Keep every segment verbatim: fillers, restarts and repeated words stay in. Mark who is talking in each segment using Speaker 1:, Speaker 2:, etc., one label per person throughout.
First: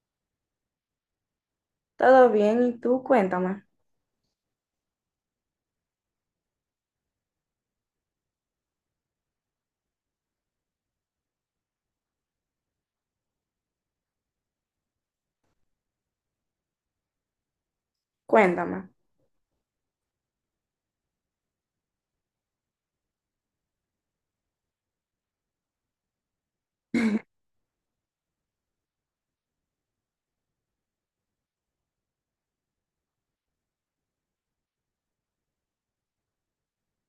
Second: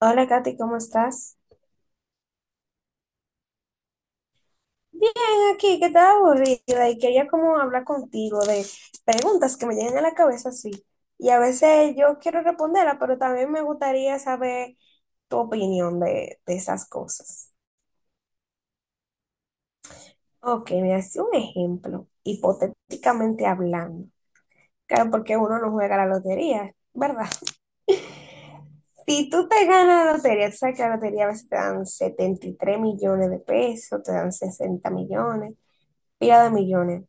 Speaker 1: Hola Katy, ¿cómo estás?
Speaker 2: Todo bien, ¿y tú? Cuéntame,
Speaker 1: Bien, aquí, que estaba aburrida y quería como hablar contigo de preguntas que me llegan a la cabeza, sí. Y a veces yo quiero responderlas, pero también me gustaría saber tu opinión de, de esas cosas.
Speaker 2: cuéntame.
Speaker 1: Ok, me hace un ejemplo, hipotéticamente hablando. Claro, porque uno no juega la lotería, ¿verdad? Si tú te ganas la lotería, tú sabes que la lotería a veces te dan setenta y tres millones de pesos, te dan sesenta millones, pila de millones.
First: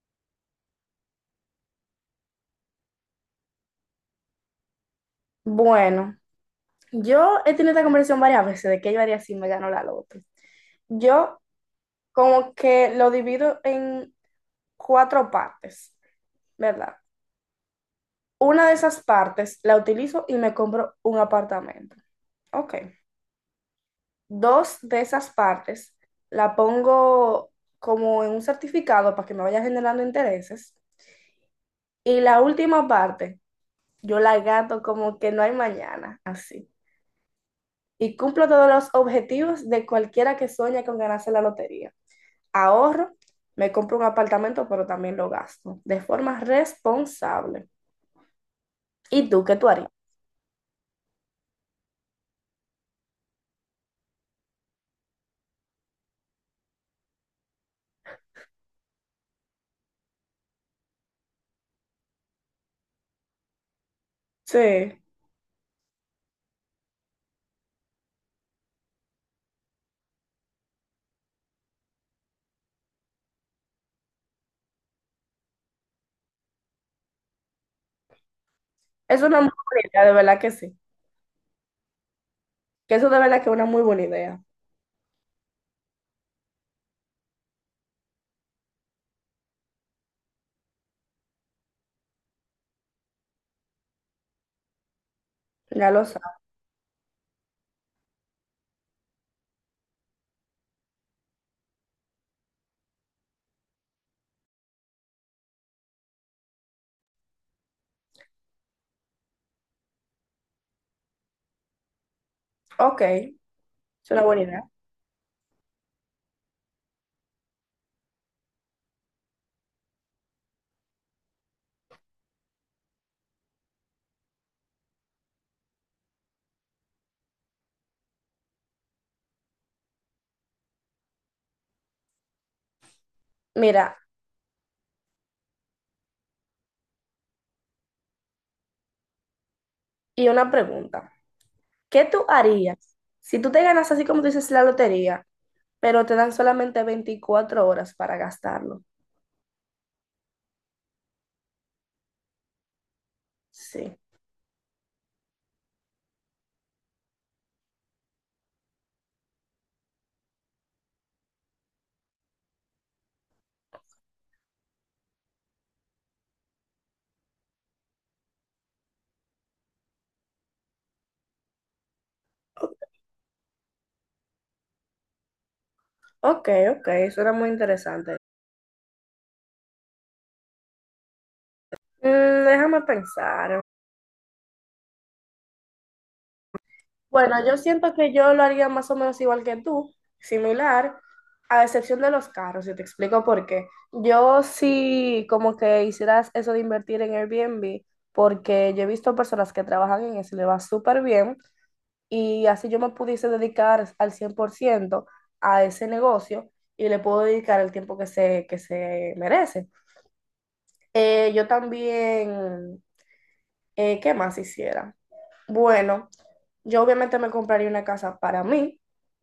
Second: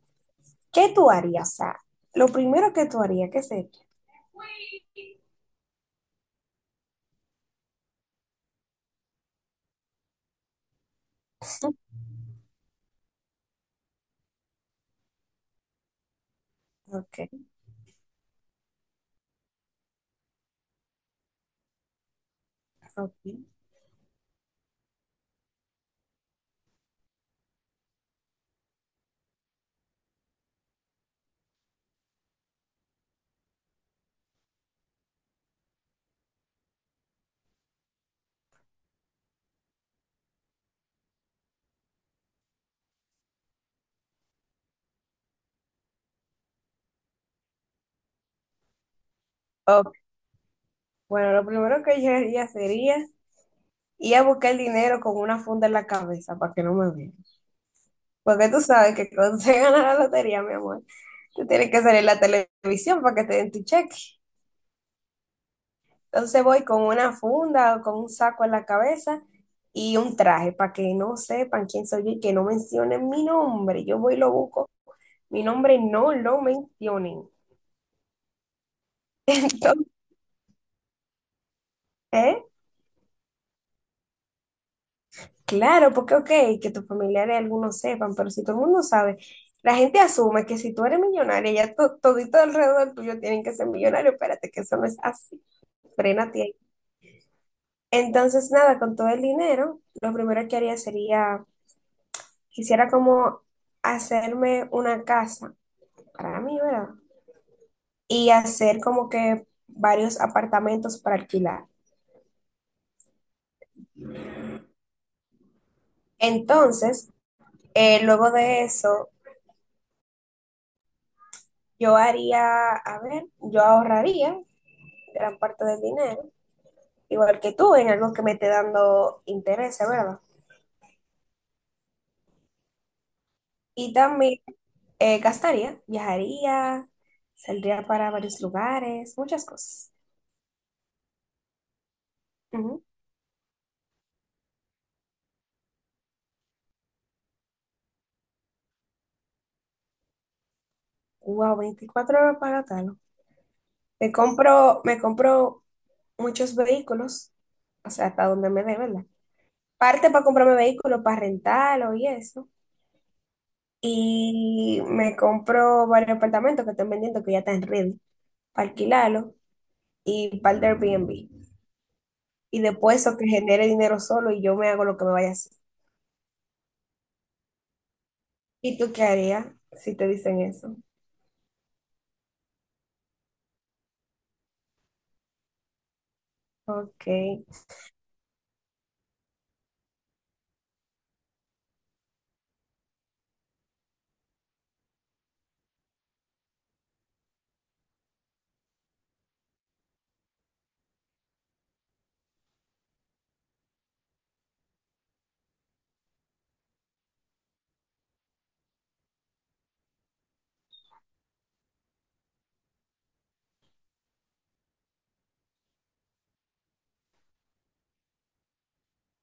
Speaker 1: ¿Qué tú harías? O sea, lo primero que tú harías, ¿qué sería?
Speaker 2: Bueno, yo he tenido esta conversación varias veces de qué yo haría si me ganó la loto. Yo como que lo divido en cuatro partes, ¿verdad?
Speaker 1: Ok,
Speaker 2: Una de esas partes la utilizo y me compro un apartamento. Ok.
Speaker 1: ok.
Speaker 2: Dos de esas partes la pongo como en un certificado para que me vaya generando intereses. Y la última parte, yo la gato como que no hay mañana, así. Y cumplo todos los objetivos de cualquiera que sueña con ganarse la lotería. Ahorro, me compro un apartamento, pero también lo gasto de forma responsable. ¿Y tú qué tú harías?
Speaker 1: Ok. Bueno, lo primero que yo haría sería ir a buscar el dinero con una funda en la cabeza para que no me vean. Porque tú sabes que cuando se gana la lotería, mi amor, tú tienes que salir a la televisión para que te den tu cheque.
Speaker 2: Sí,
Speaker 1: Entonces voy con una funda o con un saco en la cabeza y un traje para que no sepan quién soy yo y que no mencionen mi nombre. Yo voy y lo busco. Mi nombre no lo mencionen.
Speaker 2: es una muy buena idea, de verdad que sí.
Speaker 1: Entonces,
Speaker 2: Que eso de verdad que es una muy buena idea.
Speaker 1: claro, porque ok, que tus familiares algunos sepan, pero si todo el mundo sabe, la gente asume que si tú eres millonaria, ya to- todito alrededor tuyo tienen que ser millonarios, espérate que eso no es así,
Speaker 2: Ya lo
Speaker 1: frénate
Speaker 2: sabes.
Speaker 1: ahí. Entonces, nada, con todo el dinero, lo primero que haría sería, quisiera como hacerme una casa para mí, ¿verdad? Y hacer como que varios apartamentos para alquilar.
Speaker 2: Ok, es una buena idea.
Speaker 1: Entonces, eh, luego de eso, yo haría, a ver, yo ahorraría gran parte del dinero, igual que tú, en algo que me esté dando interés, ¿verdad? Y
Speaker 2: Mira,
Speaker 1: también eh, gastaría, viajaría, saldría para varios lugares, muchas cosas.
Speaker 2: y una pregunta. ¿Qué tú harías
Speaker 1: Ujú.
Speaker 2: si tú te ganas así como tú dices la lotería, pero te dan solamente veinticuatro horas para gastarlo?
Speaker 1: Wow, veinticuatro horas para tal.
Speaker 2: Sí.
Speaker 1: Me compro, me compro muchos vehículos, o sea, hasta donde me dé, ¿verdad? Parte para comprarme vehículos, para rentarlo y eso. Y me compro varios apartamentos que están vendiendo que ya están ready, para alquilarlo y para el Airbnb. Y después eso que genere dinero solo y yo me hago lo que me vaya a hacer.
Speaker 2: Ok, ok, eso era muy interesante.
Speaker 1: ¿Y tú qué harías si te dicen eso?
Speaker 2: Mm, déjame pensar.
Speaker 1: Ok.
Speaker 2: Bueno, yo siento que yo lo haría más o menos igual que tú, similar, a excepción de los carros, y te explico por qué. Yo sí como que hicieras eso de invertir en Airbnb, porque yo he visto personas que trabajan en eso y le va súper bien, y así yo me pudiese dedicar al cien por ciento a ese negocio y le puedo dedicar el tiempo que se, que se merece. Eh, yo también. Eh, ¿qué más hiciera? Bueno, yo obviamente me compraría una casa para mí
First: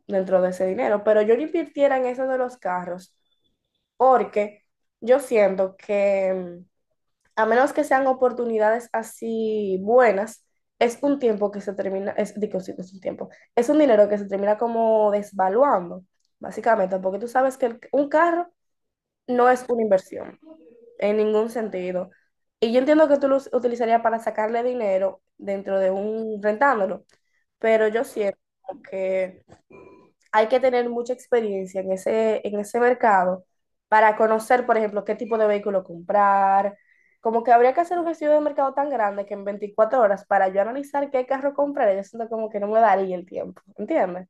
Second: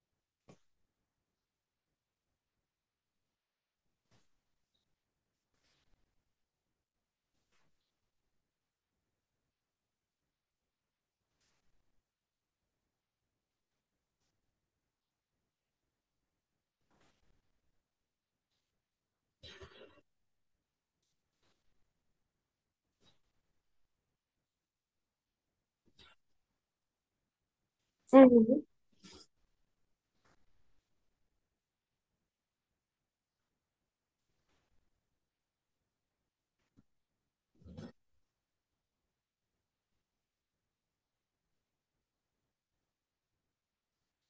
Speaker 2: dentro de ese dinero, pero yo no invirtiera en eso de los carros porque yo siento que mm, a menos que sean oportunidades así buenas, es un tiempo que se termina, es, digo, sí, no es un tiempo, es un dinero que se termina como desvaluando, básicamente, porque tú sabes que el- un carro no es una inversión en ningún sentido. Y yo entiendo que tú lo utilizarías para sacarle dinero dentro de un rentándolo, pero yo siento
Speaker 1: Ujú.
Speaker 2: que hay que tener mucha experiencia en ese, en ese mercado para conocer, por ejemplo, qué tipo de vehículo comprar. Como que habría que hacer un estudio de mercado tan grande que en veinticuatro horas para yo analizar qué carro comprar, yo siento como que no me daría el tiempo, ¿entiendes?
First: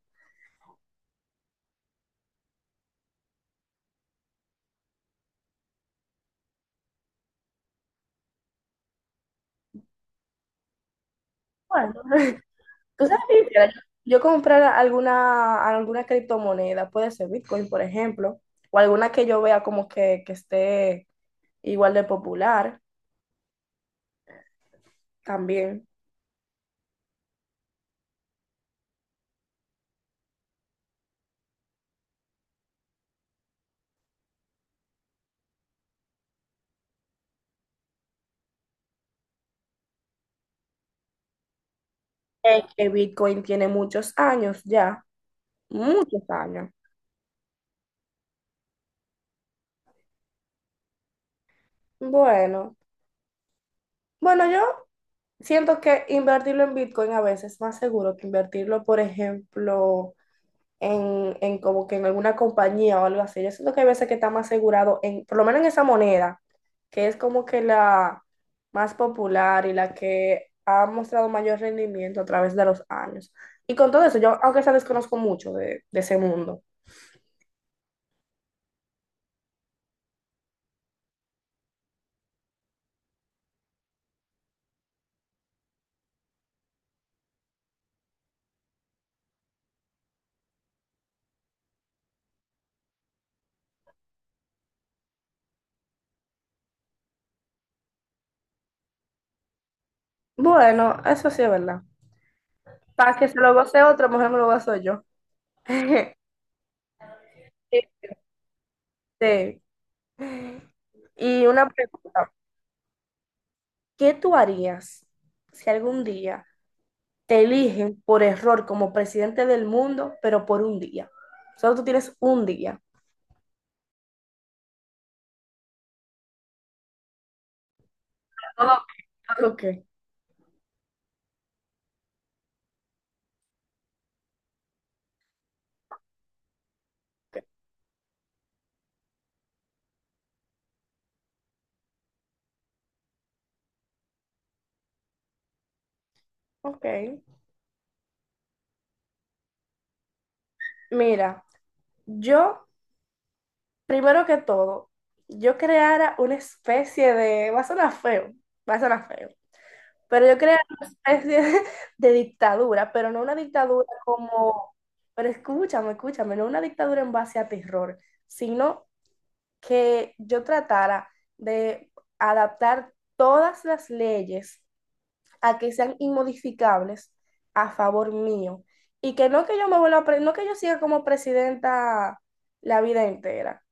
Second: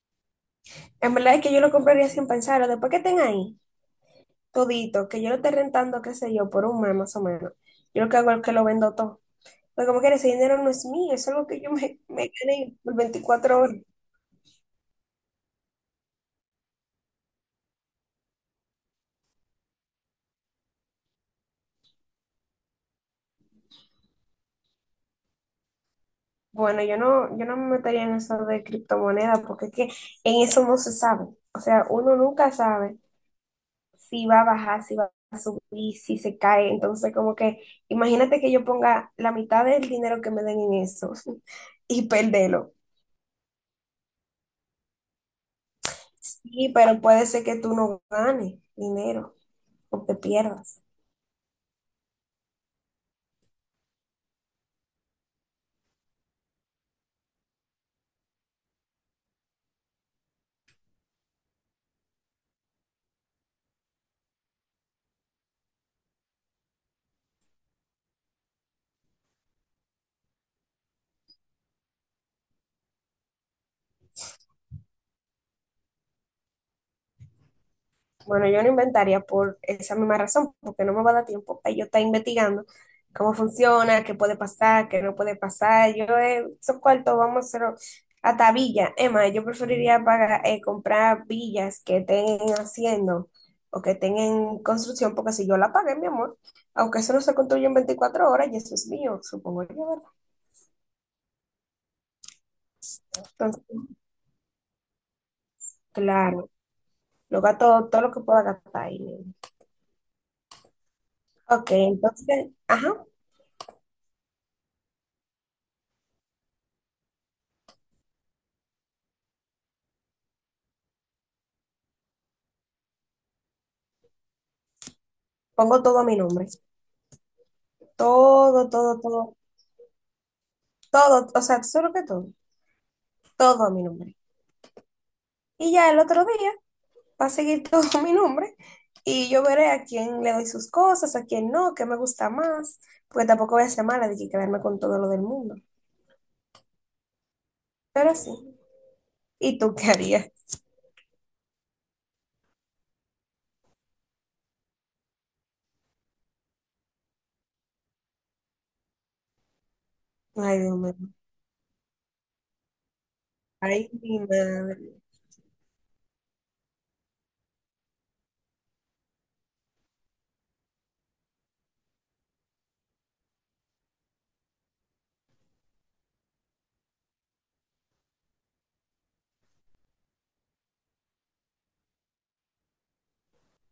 Speaker 1: En verdad es que yo lo compraría sin pensarlo. Después que estén ahí, todito, que yo lo esté rentando, qué sé yo, por un mes más o menos. Yo lo que hago es que lo vendo todo, pero como que ese dinero no es mío, es algo que yo
Speaker 2: Bueno,
Speaker 1: me, me gané por
Speaker 2: tú sabes, que
Speaker 1: veinticuatro
Speaker 2: quisiera
Speaker 1: horas.
Speaker 2: yo, yo comprar alguna, alguna criptomoneda, puede ser Bitcoin, por ejemplo, o alguna que yo vea como que, que esté igual de popular también.
Speaker 1: Bueno, yo no, yo no me metería en eso de criptomonedas porque es que en eso no se sabe. O sea, uno nunca sabe si va a bajar, si va a subir, si se cae. Entonces, como que imagínate que yo ponga la mitad del dinero que me den en eso y
Speaker 2: Eh,
Speaker 1: perderlo.
Speaker 2: que Bitcoin tiene muchos años ya, muchos años.
Speaker 1: Sí, pero puede ser que tú no ganes dinero o te pierdas.
Speaker 2: Bueno, bueno, yo siento que invertirlo en Bitcoin a veces es más seguro que invertirlo, por ejemplo, en, en como que en alguna compañía o algo así. Yo siento que hay veces que está más asegurado en, por lo menos en esa moneda, que es como que la más popular y la que ha mostrado mayor rendimiento a través de los años. Y con todo eso, yo aunque sea desconozco mucho de, de ese mundo.
Speaker 1: Bueno, yo no inventaría por esa misma razón, porque no me va a dar tiempo para yo estar investigando cómo funciona, qué puede pasar, qué no puede pasar. Yo eh, esos cuartos vamos a hacerlo hasta villas. Emma, yo preferiría pagar, eh, comprar villas que estén haciendo o que estén en construcción, porque si yo la pagué, mi amor, aunque eso no se construye en veinticuatro horas, y eso es mío, supongo yo, ¿verdad?
Speaker 2: Bueno, eso sí es verdad. Para que se lo
Speaker 1: Entonces,
Speaker 2: goce otro, mejor me lo gozo yo.
Speaker 1: claro, lo gasto todo lo que pueda gastar ahí.
Speaker 2: Este, Y una
Speaker 1: Ok,
Speaker 2: pregunta,
Speaker 1: entonces, ajá,
Speaker 2: ¿qué tú harías si algún día te eligen por error como presidente del mundo, pero por un día? Solo tú tienes un día.
Speaker 1: pongo todo a mi nombre. Todo,
Speaker 2: Ah,
Speaker 1: todo, todo,
Speaker 2: ok.
Speaker 1: todo, o sea, solo que todo, todo a mi nombre. Y ya el otro día va a seguir todo a mi nombre y yo veré a quién le doy sus cosas, a quién no, qué me gusta más, porque tampoco voy a ser mala de que quedarme con todo lo del mundo.
Speaker 2: Ok.
Speaker 1: Pero sí. ¿Y tú qué harías?
Speaker 2: Mira, yo, primero que todo, yo creara una especie de, va a sonar feo, va a sonar feo, pero yo
Speaker 1: Ay,
Speaker 2: creara
Speaker 1: Dios
Speaker 2: una
Speaker 1: mío.
Speaker 2: especie de, de dictadura, pero no una dictadura
Speaker 1: Ay, mi
Speaker 2: como,
Speaker 1: madre.
Speaker 2: pero escúchame, escúchame, no una dictadura en base a terror, sino que yo tratara de adaptar todas las leyes a que sean inmodificables a favor mío. Y que no que yo me vuelva, pre- no que yo siga como presidenta la vida entera,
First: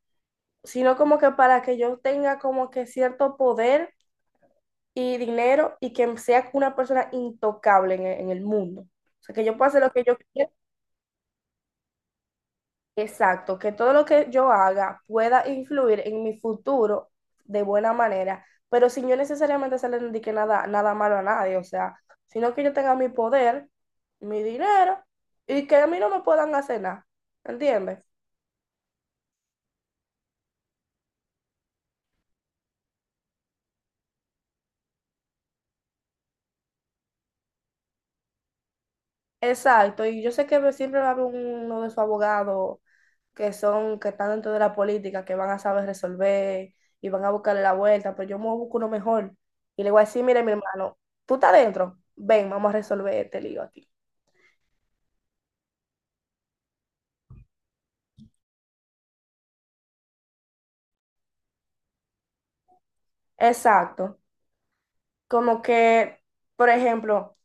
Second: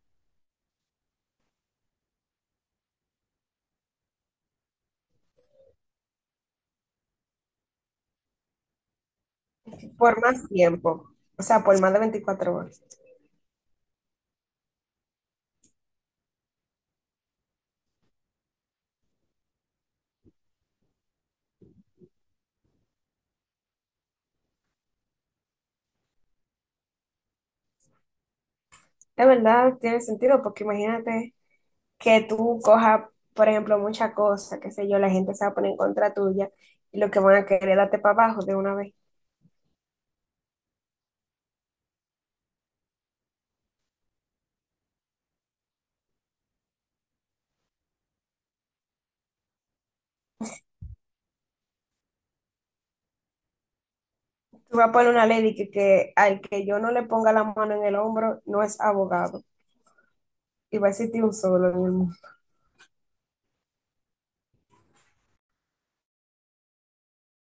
Speaker 2: sino como que para que yo tenga como que cierto poder y dinero y que sea una persona intocable en el, en el mundo. O sea, que yo pueda hacer lo que yo
Speaker 1: Por más
Speaker 2: quiera.
Speaker 1: tiempo, o sea, por más de veinticuatro horas.
Speaker 2: Exacto, que todo lo que yo haga pueda influir en mi futuro de buena manera, pero sin yo necesariamente hacerle le indique nada, nada malo a nadie, o sea, sino que yo tenga mi poder, mi dinero y que a mí no me puedan hacer nada, ¿entiendes?
Speaker 1: De verdad, tiene sentido, porque imagínate que tú cojas, por ejemplo, muchas cosas, qué sé yo, la gente se va a poner en contra tuya y lo que van a querer es darte para abajo de una vez.
Speaker 2: Exacto, y yo sé que siempre va a haber uno de sus abogados que son, que están dentro de la política, que van a saber resolver y van a buscarle la vuelta, pero yo me busco uno mejor y le voy a decir, mire mi hermano, tú estás dentro, ven, vamos a resolver este lío aquí.
Speaker 1: Tú vas a poner una ley de que, que al que yo no le ponga la mano en el hombro no es abogado y va a existir un solo en el mundo.
Speaker 2: Exacto. Como que, por ejemplo,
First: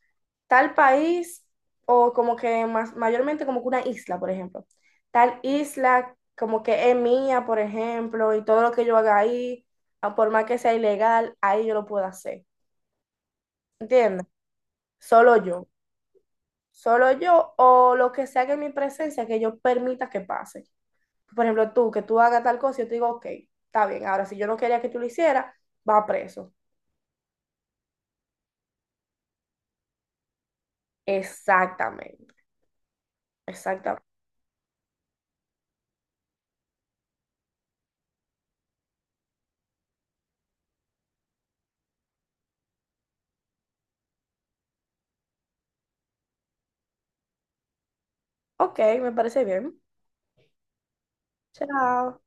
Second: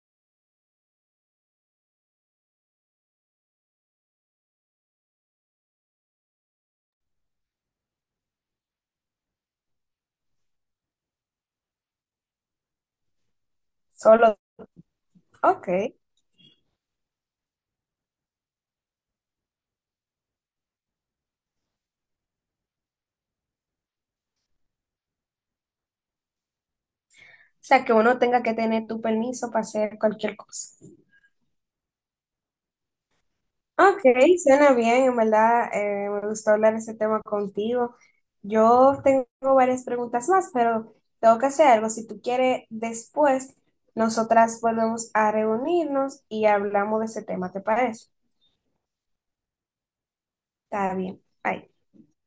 Speaker 2: tal país o como que más, mayormente como que una isla, por ejemplo. Tal isla como que es mía, por ejemplo, y todo lo que yo haga ahí, a por más que sea ilegal, ahí yo lo puedo hacer. ¿Entiendes?
Speaker 1: Solo,
Speaker 2: Solo yo.
Speaker 1: ok.
Speaker 2: Solo yo o lo que sea que en mi presencia que yo permita que pase. Por ejemplo, tú, que tú hagas tal cosa, yo te digo, ok, está bien. Ahora, si yo no quería que tú lo hicieras, va preso.
Speaker 1: O sea, que uno tenga que tener tu permiso para hacer cualquier cosa.
Speaker 2: Exactamente,
Speaker 1: Ok,
Speaker 2: exactamente.
Speaker 1: suena bien, en verdad, eh, me gustó hablar de ese tema contigo. Yo tengo varias preguntas más, pero tengo que hacer algo. Si tú quieres, después nosotras volvemos a reunirnos y hablamos de ese tema, ¿te parece?
Speaker 2: Ok, me parece bien.
Speaker 1: Está bien. Bye.
Speaker 2: Chao.